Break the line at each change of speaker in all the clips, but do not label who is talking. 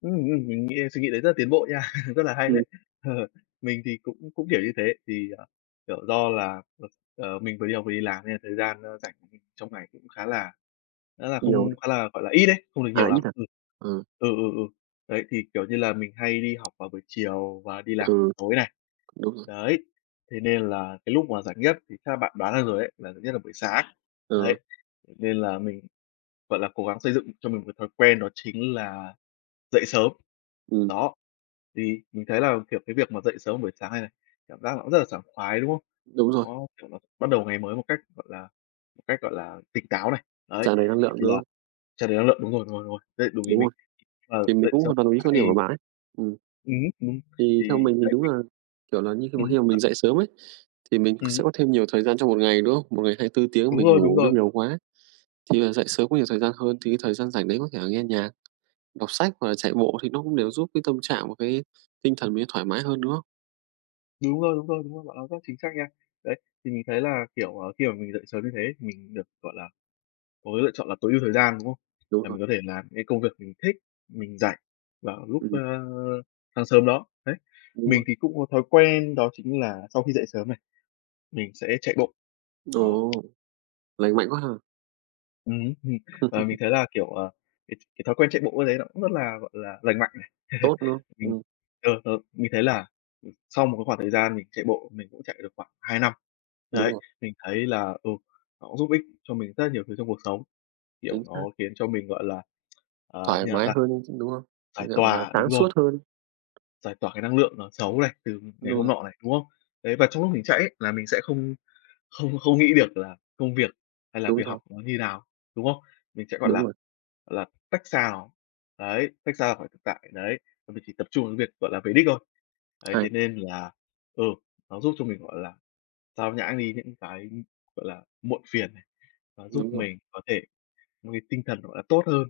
Ừm, ừm, mình nghĩ là suy nghĩ đấy rất là tiến bộ nha, rất là hay
Ừm.
đấy. Ờ. Mình thì cũng cũng hiểu như thế, thì, ờ, kiểu, do là, ờ, ờ, mình vừa đi học vừa đi làm nên là thời gian, ơ, rảnh trong ngày cũng khá là khá là
Nhiều.
không khá là, gọi là, ít ấy, không được
À,
nhiều lắm.
ít à.
Ừm.
Ừ.
Ừ, ừ, ừ. Đấy, thì, kiểu như là, mình hay đi học vào buổi chiều và đi làm
Ừ,
tối này,
đúng rồi.
đấy, thế nên là cái lúc mà rảnh nhất thì chắc là bạn đoán ra rồi ấy, rảnh nhất là buổi sáng.
Ừ.
Đấy, nên là mình, gọi là, cố gắng xây dựng cho mình cái thói quen đó chính là dậy sớm.
Ừm.
Đó. Thì mình thấy là, kiểu, cái việc mà dậy sớm buổi sáng này này, cảm giác nó cũng rất là sảng khoái, đúng không?
Đúng rồi.
Nó, kiểu, bắt đầu ngày mới một cách, gọi là, cách, gọi là, tỉnh táo này, đấy,
Tràn đầy năng
ờ,
lượng,
thì
đúng
là
không?
tràn đầy năng lượng, đúng rồi, rồi, rồi, đấy, đúng ý
Đúng
mình.
rồi.
Ờ,
Thì mình
dậy
cũng
sớm
hoàn toàn đồng ý
[unintelligible]
quan điểm của
thì
bạn ấy, ừm.
Ừm hứm, ừm,
Thì
thì
theo mình thì
đấy,
đúng
mình
là, kiểu là như, khi mà
Ừm,
khi mà
và
mình dậy sớm ấy, thì mình sẽ
Ừm.
có thêm nhiều thời gian trong một ngày, đúng không? Một ngày 24 tiếng
Đúng
mình
rồi, đúng
ngủ nó
rồi.
nhiều quá, thì là dậy sớm có nhiều thời gian hơn, thì cái thời gian rảnh đấy có thể là nghe nhạc, đọc sách hoặc là chạy bộ thì nó cũng đều giúp cái tâm trạng và cái tinh thần mình mới thoải mái hơn, đúng không?
Đúng rồi, đúng rồi, đúng rồi, bạn nói rất chính xác nha. Đấy, thì mình thấy là, kiểu, ờ, khi mà mình dậy sớm như thế, mình được, gọi là, có cái lựa chọn là tối ưu thời gian, đúng không?
Đúng
Là
rồi.
mình có thể làm những cái công việc mình thích, mình rảnh vào lúc, ơ,
Ừm.
sáng sớm đó, đấy,
Đúng
mình
luôn.
thì cũng có thói quen đó chính là sau khi dậy sớm này, mình sẽ chạy bộ. Đó.
Ồ. Lành mạnh quá ha!
Ừm hứm, ừm. Và mình thấy là, kiểu, ờ, cái cái thói quen chạy bộ ấy, đấy nó cũng rất là, gọi là, lành mạnh này.
Tốt, đúng không?
Mình,
Ừm.
ờ, ờ, mình thấy là, ừm, sau một cái khoảng thời gian mình chạy bộ mình cũng chạy được khoảng 2 năm,
Đúng
đấy,
rồi.
mình thấy là, ừ, nó cũng giúp ích cho mình rất là nhiều thứ trong cuộc sống. Kiểu,
Chính
nó
xác.
khiến cho mình, gọi là, ờ,
Thoải
như nào
mái
ta,
hơn luôn, chứ đúng không? Như
giải
kiểu, gọi là,
tỏa,
sáng
đúng rồi.
suốt hơn.
Giải tỏa cái năng lượng nó xấu này, từ ngày
Đúng
hôm
rồi.
nọ này, đúng không? Đấy, và trong lúc mình chạy ấy là mình sẽ không không không nghĩ được là công việc hay là
Đúng
việc
rồi.
học nó như nào, đúng không? Mình sẽ, gọi
Đúng
là,
rồi.
gọi là, tách xa nó, đấy, tách xa khỏi thực tại, đấy, và mình chỉ tập trung cái việc, gọi là, về đích thôi, đấy, thế
Hay.
nên là, ừ, nó giúp cho mình, gọi là, xao nhãng đi những cái, ưm, gọi là, muộn phiền này, nó giúp
Đúng rồi.
mình có thể nuôi cái tinh thần, gọi là, tốt hơn,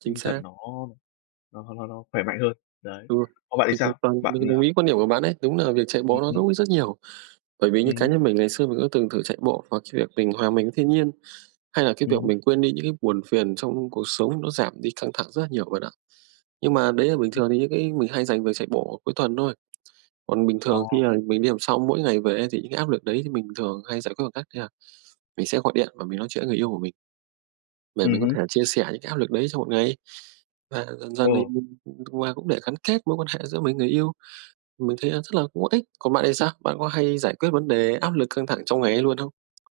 Chính
tinh thần
xác.
nó nó nó nó khỏe mạnh hơn. Đấy,
Đúng rồi.
còn bạn thì
Mình hoàn
sao?
toàn
Bạn,
mình đồng
ờ
ý quan điểm của bạn đấy. Đúng là việc chạy
Ừm,
bộ nó
ừm.
giúp ích rất nhiều. Bởi vì như
Ừm
cá
hứm.
nhân mình ngày xưa mình có từng thử chạy bộ hoặc cái việc mình hòa mình với thiên nhiên, hay là cái
Ừm
việc
hứm.
mình quên đi những cái buồn phiền trong cuộc sống nó giảm đi căng thẳng rất là nhiều bạn ạ. Nhưng mà đấy là bình
Ừm.
thường thì những cái mình hay dành việc chạy bộ cuối tuần thôi, còn bình thường khi
Ồ.
mà mình đi học xong mỗi ngày về ấy thì những cái áp lực đấy thì mình thường hay giải quyết bằng cách như là mình sẽ gọi điện và mình nói chuyện với người yêu của mình để mình
Ừm
có
hứm.
thể chia sẻ những cái áp lực đấy trong một ngày. Và dần dần thì
Ờ.
mình, ừm, ừm, và cũng để gắn kết mối quan hệ giữa mình, người yêu. Mình thấy là rất là cũng có ích, còn bạn thì sao? Bạn có hay giải quyết vấn đề áp lực căng thẳng trong ngày ấy luôn không?